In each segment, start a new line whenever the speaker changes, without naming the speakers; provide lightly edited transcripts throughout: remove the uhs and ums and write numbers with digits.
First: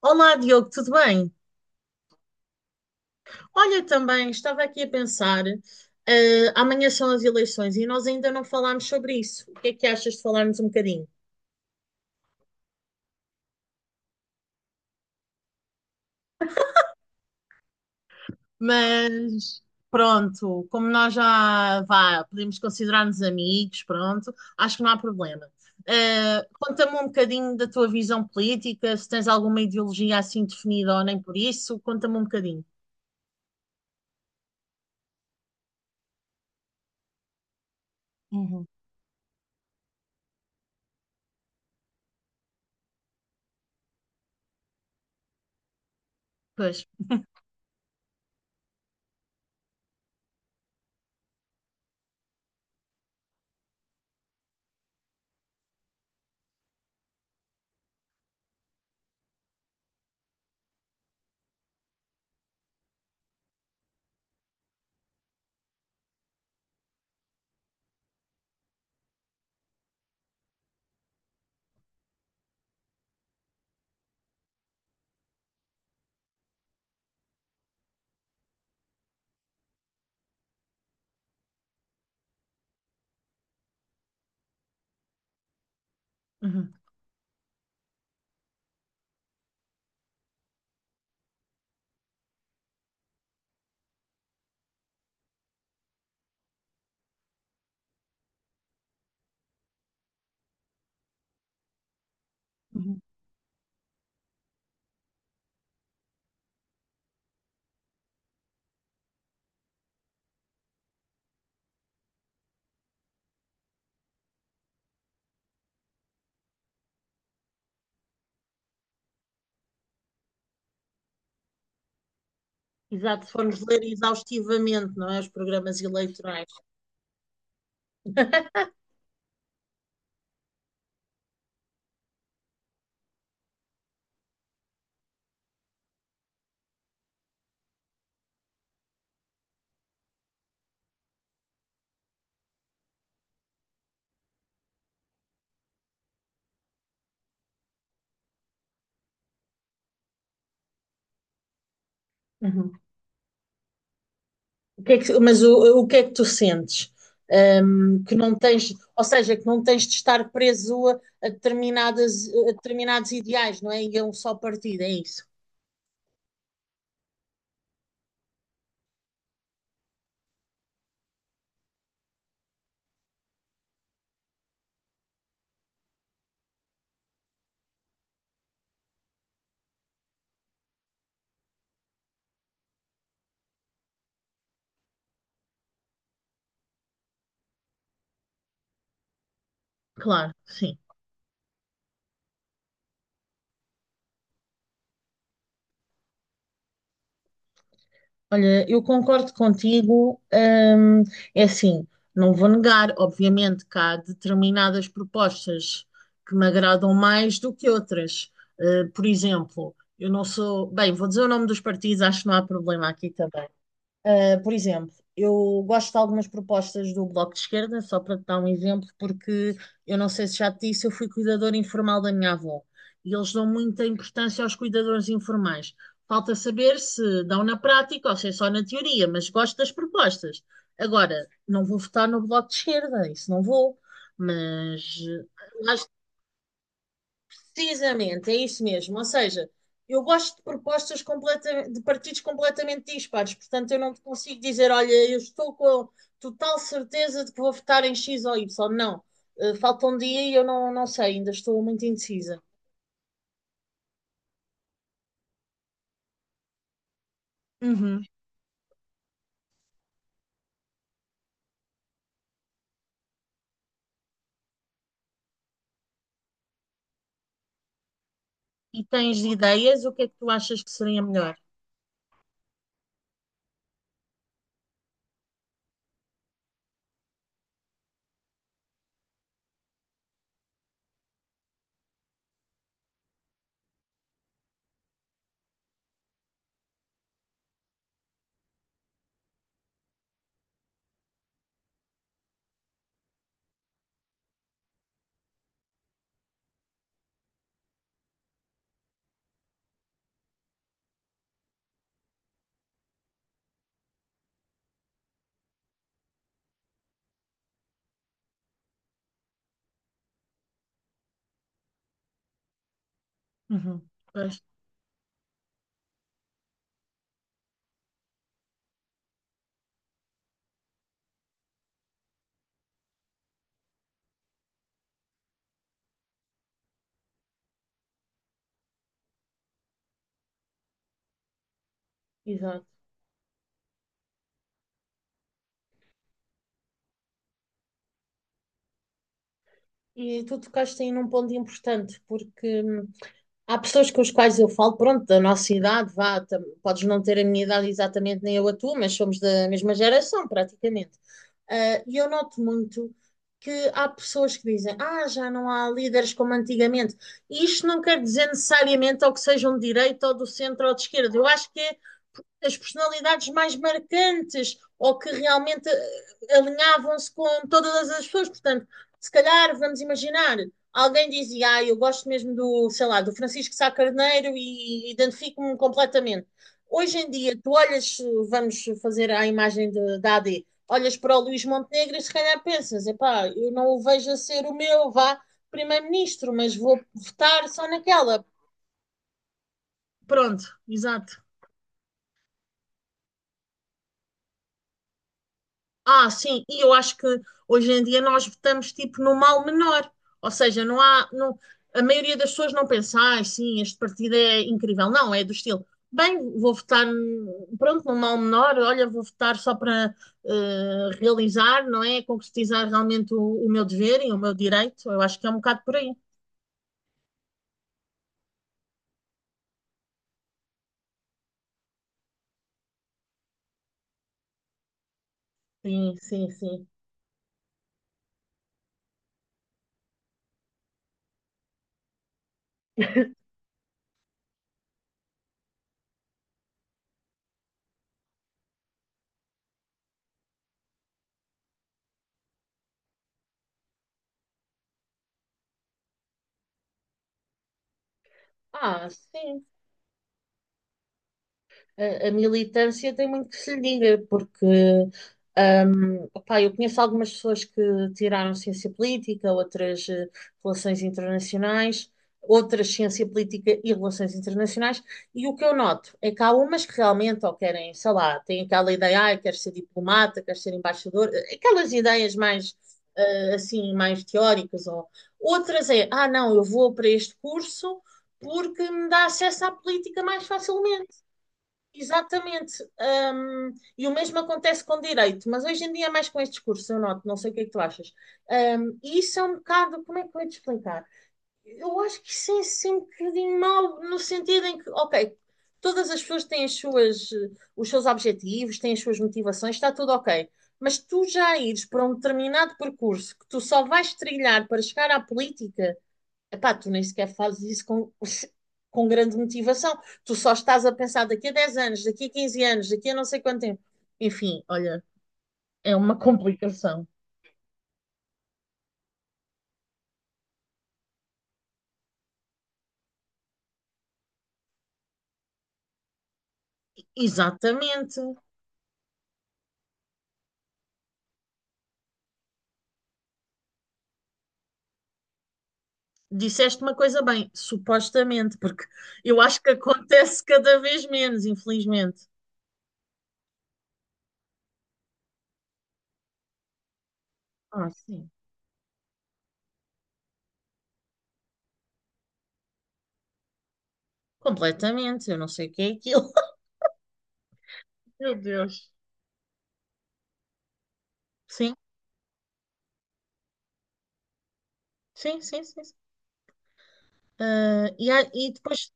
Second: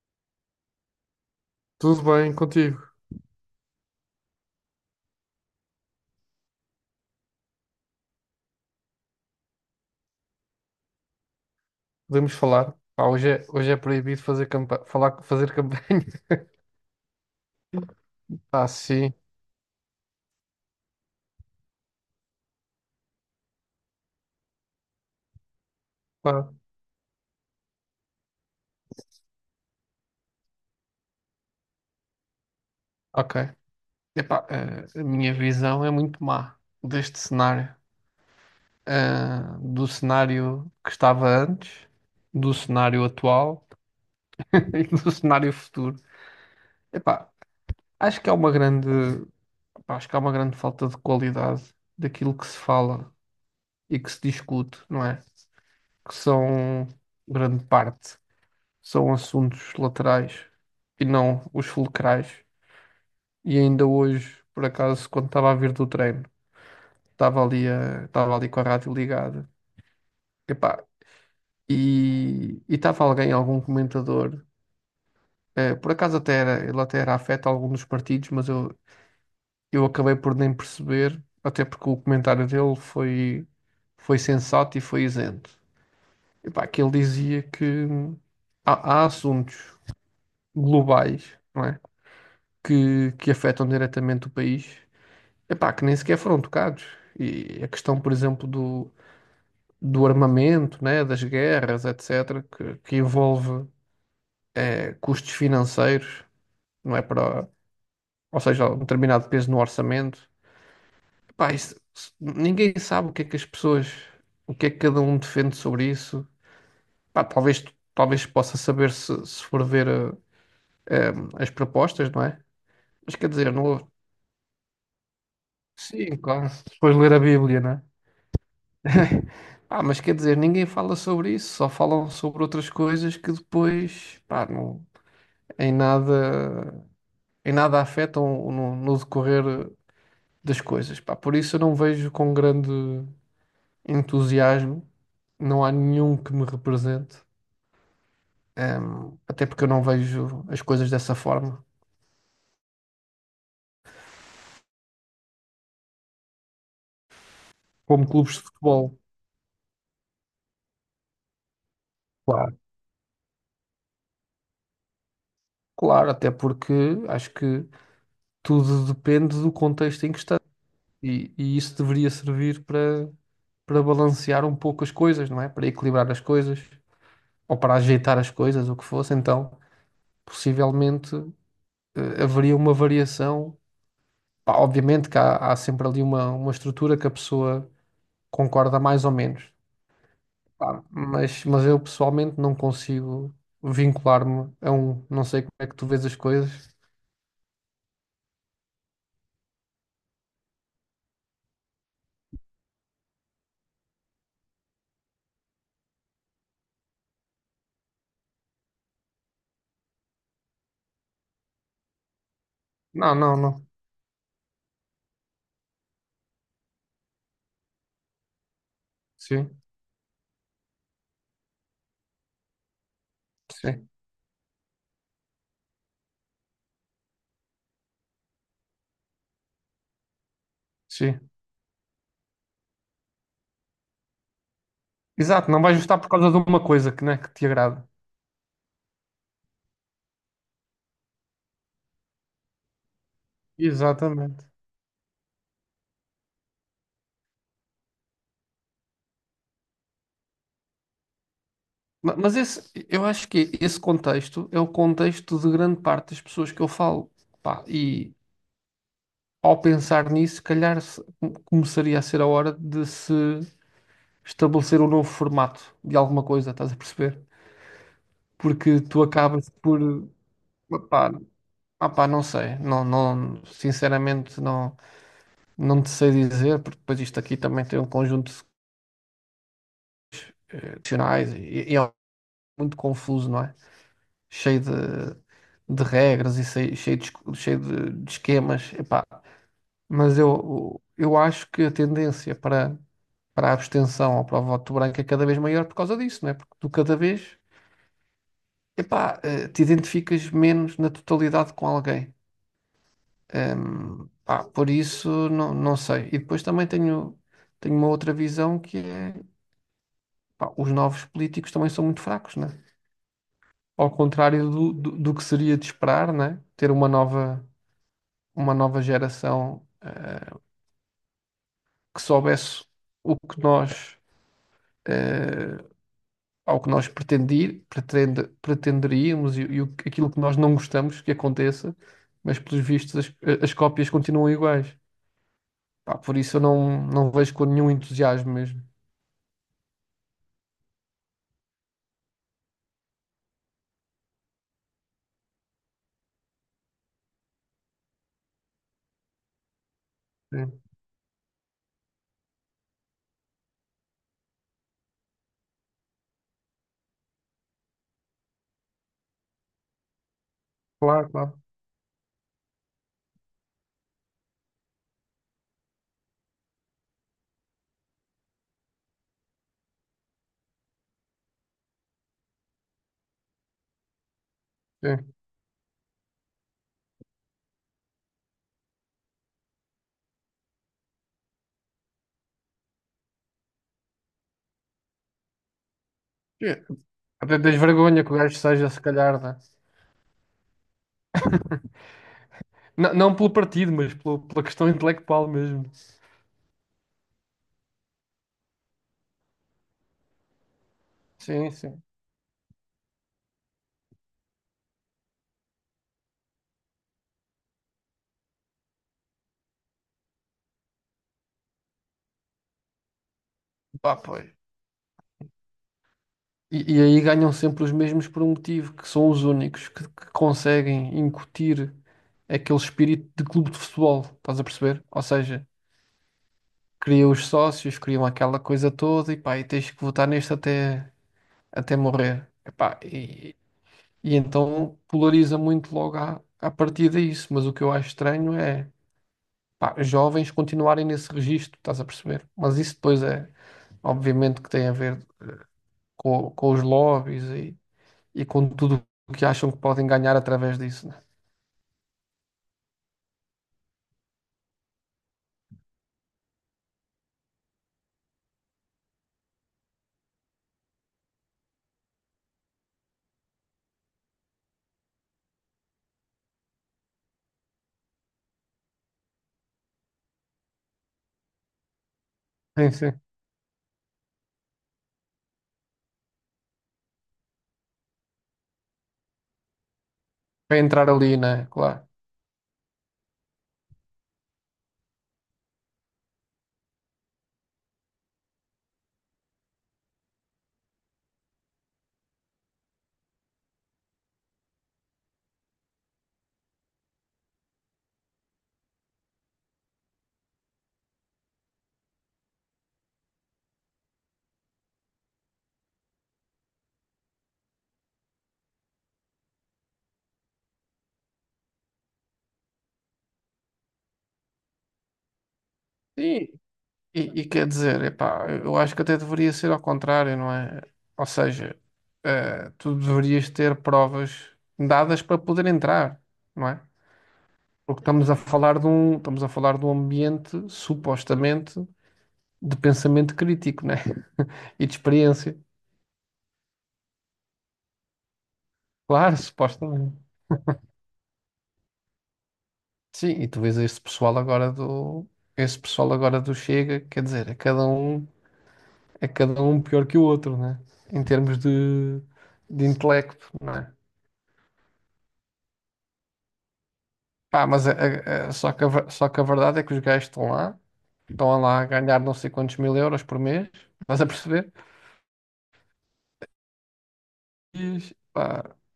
Olá, Diogo, tudo bem?
Tudo bem contigo?
Olha, também estava aqui a pensar, amanhã são as eleições e nós ainda não falámos sobre isso. O que é que achas de falarmos um bocadinho?
Podemos falar? Pá, hoje é proibido fazer campa falar, fazer campanha. Ah, sim.
Mas pronto, como nós já vá, podemos considerar-nos amigos, pronto, acho que não há problema.
Pá,
Conta-me um bocadinho da tua visão política, se tens alguma ideologia assim definida ou nem por isso, conta-me um bocadinho.
ok. Epá, a minha visão é muito má deste cenário.
Uhum.
Ah, do cenário que estava antes, do cenário atual e do cenário futuro.
Pois.
Epá, acho que há uma grande, pá, acho que há uma grande falta de qualidade daquilo que se fala e que se discute, não é? Que são grande parte. São assuntos laterais e não os fulcrais. E ainda hoje, por acaso, quando estava a vir do treino, estava ali com a rádio ligada. Epá, e estava alguém, algum comentador, por acaso até era, ele até era afeto a algum dos partidos, eu acabei por nem perceber, até porque o comentário dele foi, foi sensato e foi isento. Epá,
Uhum.
que ele dizia que há assuntos globais, não é? Que afetam diretamente o país, epá, que nem sequer foram tocados. E a questão, por exemplo, do armamento, né, das guerras, etc., que
Uhum.
envolve custos financeiros, não é para, ou seja, um determinado peso no orçamento. Epá, ninguém sabe o que é que as pessoas, o que é que cada um defende sobre isso. Pá, talvez, talvez possa saber se for ver eh, as propostas, não é? Mas
Exato,
quer
se
dizer,
formos
não,
ler exaustivamente, não é, os programas
sim,
eleitorais.
claro, se depois ler a Bíblia, né? Ah, mas quer dizer, ninguém fala sobre isso, só falam sobre outras coisas que depois, pá, em nada, em nada afetam no decorrer das coisas, pá. Por isso eu não vejo com grande entusiasmo, não há nenhum que me represente. Até porque eu não vejo as coisas dessa forma,
Uhum. O que é que- Mas o que é que tu sentes?
como
Que não
clubes de
tens,
futebol,
ou seja, que não tens de estar preso a determinadas, a
claro.
determinados ideais, não é? E a um só partido, é isso.
Claro, até porque acho que tudo depende do contexto em que está e isso deveria servir para balancear um pouco as coisas, não é? Para equilibrar as coisas ou para ajeitar as coisas, o que fosse. Então, possivelmente, haveria uma variação. Pá, obviamente que há sempre ali uma estrutura que a pessoa concorda mais ou menos.
Claro, sim.
Pá, mas eu pessoalmente não consigo vincular-me a um. Não sei como é que tu vês as coisas.
Olha, eu concordo contigo. É assim, não vou negar, obviamente, que há determinadas propostas que me agradam mais do que outras. Ah, por exemplo, eu não sou, bem, vou dizer o nome dos partidos, acho que não há problema aqui
Não, não,
também.
não.
Por exemplo, eu gosto de algumas propostas do Bloco de Esquerda, só para te dar um exemplo, porque
Sim,
eu não sei se já te disse, eu fui cuidadora informal da minha avó e eles dão muita
sim,
importância aos cuidadores informais. Falta saber se dão na prática ou se é só na teoria, mas gosto das propostas. Agora,
sim.
não vou votar no Bloco de Esquerda, isso não vou, mas
Exato, não
lá.
vais gostar por causa de uma coisa que, né, que te agrada.
Precisamente, é isso mesmo. Ou seja, eu gosto de de partidos completamente dispares, portanto, eu não te consigo
Exatamente.
dizer, olha, eu estou com a total certeza de que vou votar em X ou Y. Não. Falta um dia e eu não, não sei, ainda estou muito
Mas
indecisa.
esse, eu acho que esse contexto é o contexto de grande parte das pessoas que eu falo. Pá,
Uhum.
e ao pensar nisso, se calhar começaria a ser a hora de se estabelecer um novo formato de alguma coisa, estás a perceber? Porque
E
tu
tens
acabas por.
ideias? O que é que tu achas que seria
Pá,
melhor?
não sei, não, não, sinceramente não, não te sei dizer, porque depois isto aqui também tem um conjunto de questionais e é muito confuso, não é? Cheio de regras e cheio de esquemas, epá. Mas eu acho que a tendência para a abstenção ou para o voto branco é cada vez maior por causa disso, não é? Porque tu cada vez, te identificas menos na totalidade com alguém. Pá, por isso, não, não sei. E depois também tenho, tenho uma outra visão que é, pá, os novos políticos também são muito fracos, não é?
Uhum.
Ao
Pois,
contrário do que seria de esperar, né? Ter uma nova geração que soubesse o que nós eh, ao que nós pretenderíamos e o aquilo que nós não gostamos que aconteça, mas
exato.
pelos vistos as cópias continuam iguais. Pá, por isso eu não, não vejo com nenhum entusiasmo mesmo.
E tu tocaste aí num ponto importante, porque há pessoas com as quais eu falo, pronto, da nossa idade, vá, podes não ter a minha idade exatamente nem eu a tua, mas somos da mesma geração,
Sim.
praticamente. Ah, e eu noto muito que há pessoas que dizem, ah, já não há líderes como antigamente. E isto não quer dizer necessariamente ou que sejam de direita ou do centro ou de
Claro,
esquerda. Eu
claro.
acho que é as personalidades mais marcantes ou que realmente alinhavam-se com todas as pessoas. Portanto, se calhar, vamos imaginar, alguém dizia, ah, eu gosto mesmo do, sei lá, do Francisco Sá Carneiro e
Sim.
identifico-me completamente. Hoje em dia, tu olhas, vamos fazer da AD, olhas para o Luís Montenegro e se calhar pensas, epá, eu não o vejo a ser o meu, vá, primeiro-ministro,
É.
mas vou
Até
votar
tens
só
vergonha que o
naquela.
gajo seja, se calhar, né?
Pronto, exato.
Não, não pelo partido, mas pela questão intelectual mesmo.
Ah, sim, e eu acho que hoje em dia nós votamos tipo no mal menor, ou seja, não,
Sim,
a
sim.
maioria das pessoas não pensa, ah, sim, este partido é incrível, não, é do estilo, bem, vou votar, pronto, no mal menor, olha, vou votar só para realizar, não é, concretizar realmente o meu
Pá,
dever e o
pois.
meu direito, eu acho que é um bocado por aí.
E aí ganham sempre os mesmos por um motivo, que são os únicos que conseguem incutir aquele espírito de clube de futebol, estás a perceber? Ou seja,
Sim, sim, sim.
criam os sócios, criam aquela coisa toda e pá, e tens que votar até morrer. Epá, e então polariza muito logo à partida isso, mas o que eu acho estranho é pá, jovens continuarem nesse registro, estás a perceber? Mas isso depois é, obviamente, que tem a ver com os lobbies e com tudo
Ah,
o que
sim.
acham que podem ganhar através disso, né?
A, a militância tem muito que se lhe diga, porque opá, eu conheço algumas pessoas que tiraram ciência política, outras relações internacionais, outras ciência política e relações internacionais, e o que eu noto é que há umas que realmente ou querem, sei lá, têm aquela ideia, ah, quero ser diplomata, quero ser embaixador, aquelas ideias mais
Sim, sim.
assim, mais teóricas, ou outras é, ah, não, eu vou para este curso porque me dá acesso à política mais
Para entrar
facilmente.
ali, né? Claro.
Exatamente. E o mesmo acontece com direito, mas hoje em dia é mais com este discurso, eu noto, não sei o que é que tu achas. E isso é um bocado, como é que eu ia te explicar? Eu acho que isso é sempre um bocadinho mau, no sentido em que, ok, todas as pessoas têm as suas, os seus objetivos, têm as suas motivações, está tudo ok. Mas tu já ires para um determinado percurso que tu só vais trilhar para chegar à política. Epá, tu nem sequer fazes isso com grande motivação. Tu só estás a pensar daqui a 10 anos, daqui a 15 anos, daqui a não sei quanto tempo. Enfim, olha, é uma
E,
complicação.
e quer dizer, epá, eu acho que até deveria ser ao contrário, não é? Ou seja, tu deverias ter provas dadas para poder entrar, não é? Porque
Exatamente.
estamos a falar de um ambiente supostamente de pensamento crítico, né? E de experiência.
Disseste uma coisa bem, supostamente, porque
Claro,
eu acho que
supostamente.
acontece cada vez menos, infelizmente.
Sim, e tu vês esse pessoal agora do Chega, quer dizer,
Ah, sim.
é cada um pior que o outro, né? Em termos de intelecto, né?
Completamente. Eu não sei o que é aquilo.
Pá, mas
Meu Deus.
só que a verdade é que os gajos estão
Sim,
lá a ganhar não sei quantos mil euros por mês, estás a perceber?
sim, sim, sim. Ah, e,
E,
e
pá,
depois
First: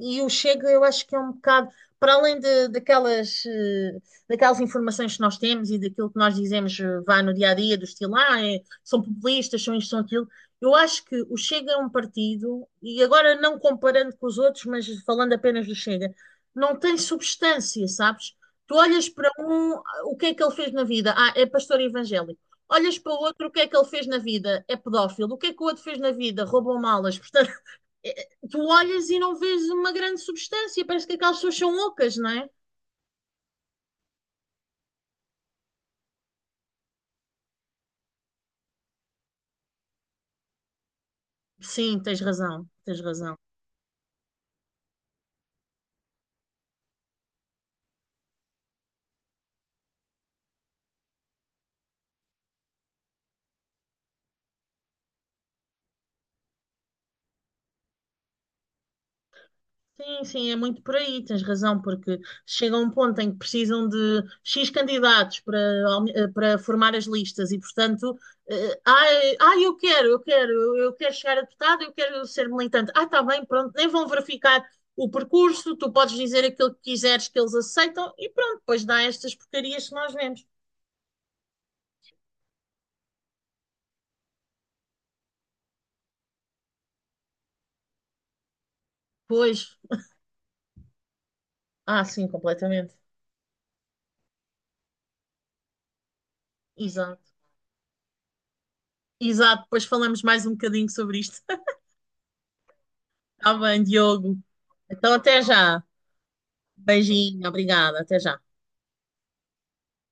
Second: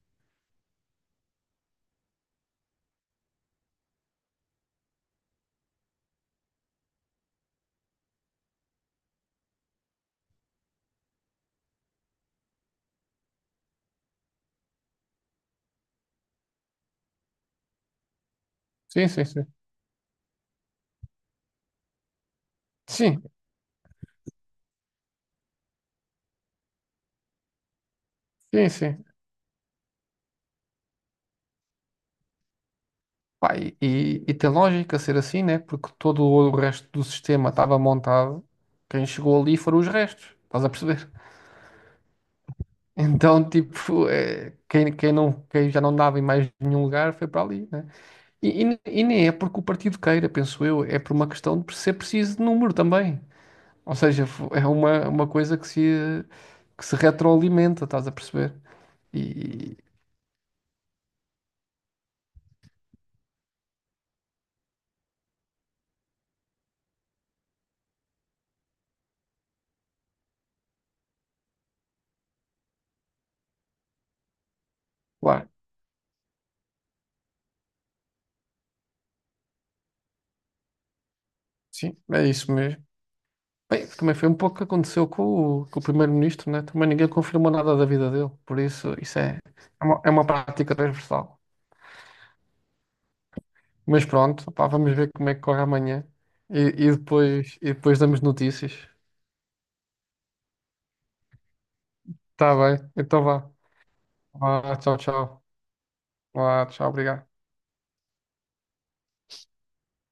e o Chega eu acho que é um bocado para além de, daquelas daquelas informações que nós temos e daquilo que nós dizemos, vá, no dia a dia do estilo ah, são populistas, são isto, são aquilo, eu acho que o Chega é um partido, e agora não comparando com os outros mas falando apenas do Chega, não tem substância, sabes? Tu olhas
sim, sim,
para
sim.
um, ah, o que é que ele fez na vida? Ah, é pastor evangélico. Olhas para o
Sim,
outro, o que é que ele fez na vida? É pedófilo. O que é que o outro fez na vida? Roubou malas. É, é, tu
sim, sim.
olhas e não vês uma grande substância, parece que aquelas pessoas são ocas, não é?
Pá, e tem lógica ser assim, né? Porque todo o resto do sistema estava montado, quem chegou ali foram os restos, estás a perceber?
Sim, tens razão, tens razão.
Então, tipo, é, quem já não dava em mais nenhum lugar foi para ali, né? E, e nem é porque o partido queira, penso eu, é por uma questão de ser preciso de número também. Ou seja, é uma coisa que se retroalimenta, estás a perceber? E,
Sim, sim, é muito por aí, tens razão, porque chega um ponto em que precisam de X candidatos para, para formar as listas e, portanto, ai, ai, eu quero, eu quero, eu quero chegar a deputado, eu quero ser militante. Ah, está bem, pronto, nem vão verificar o
claro,
percurso, tu podes dizer aquilo que quiseres que eles aceitam e pronto, depois dá estas porcarias que nós vemos.
sim, é isso mesmo. Bem, também foi um pouco o que aconteceu com o primeiro-ministro, né? Também ninguém confirmou nada da vida dele, por isso isso é,
Pois,
é uma prática transversal.
ah, sim, completamente.
Mas pronto, pá, vamos ver como é que corre amanhã e, e
Exato.
e depois damos notícias.
Exato, depois falamos mais um bocadinho sobre isto.
Tá bem, então vá.
Está bem, Diogo.
Vá, tchau,
Então, até
tchau.
já.
Vá, tchau, obrigado.
Beijinho, obrigada, até já.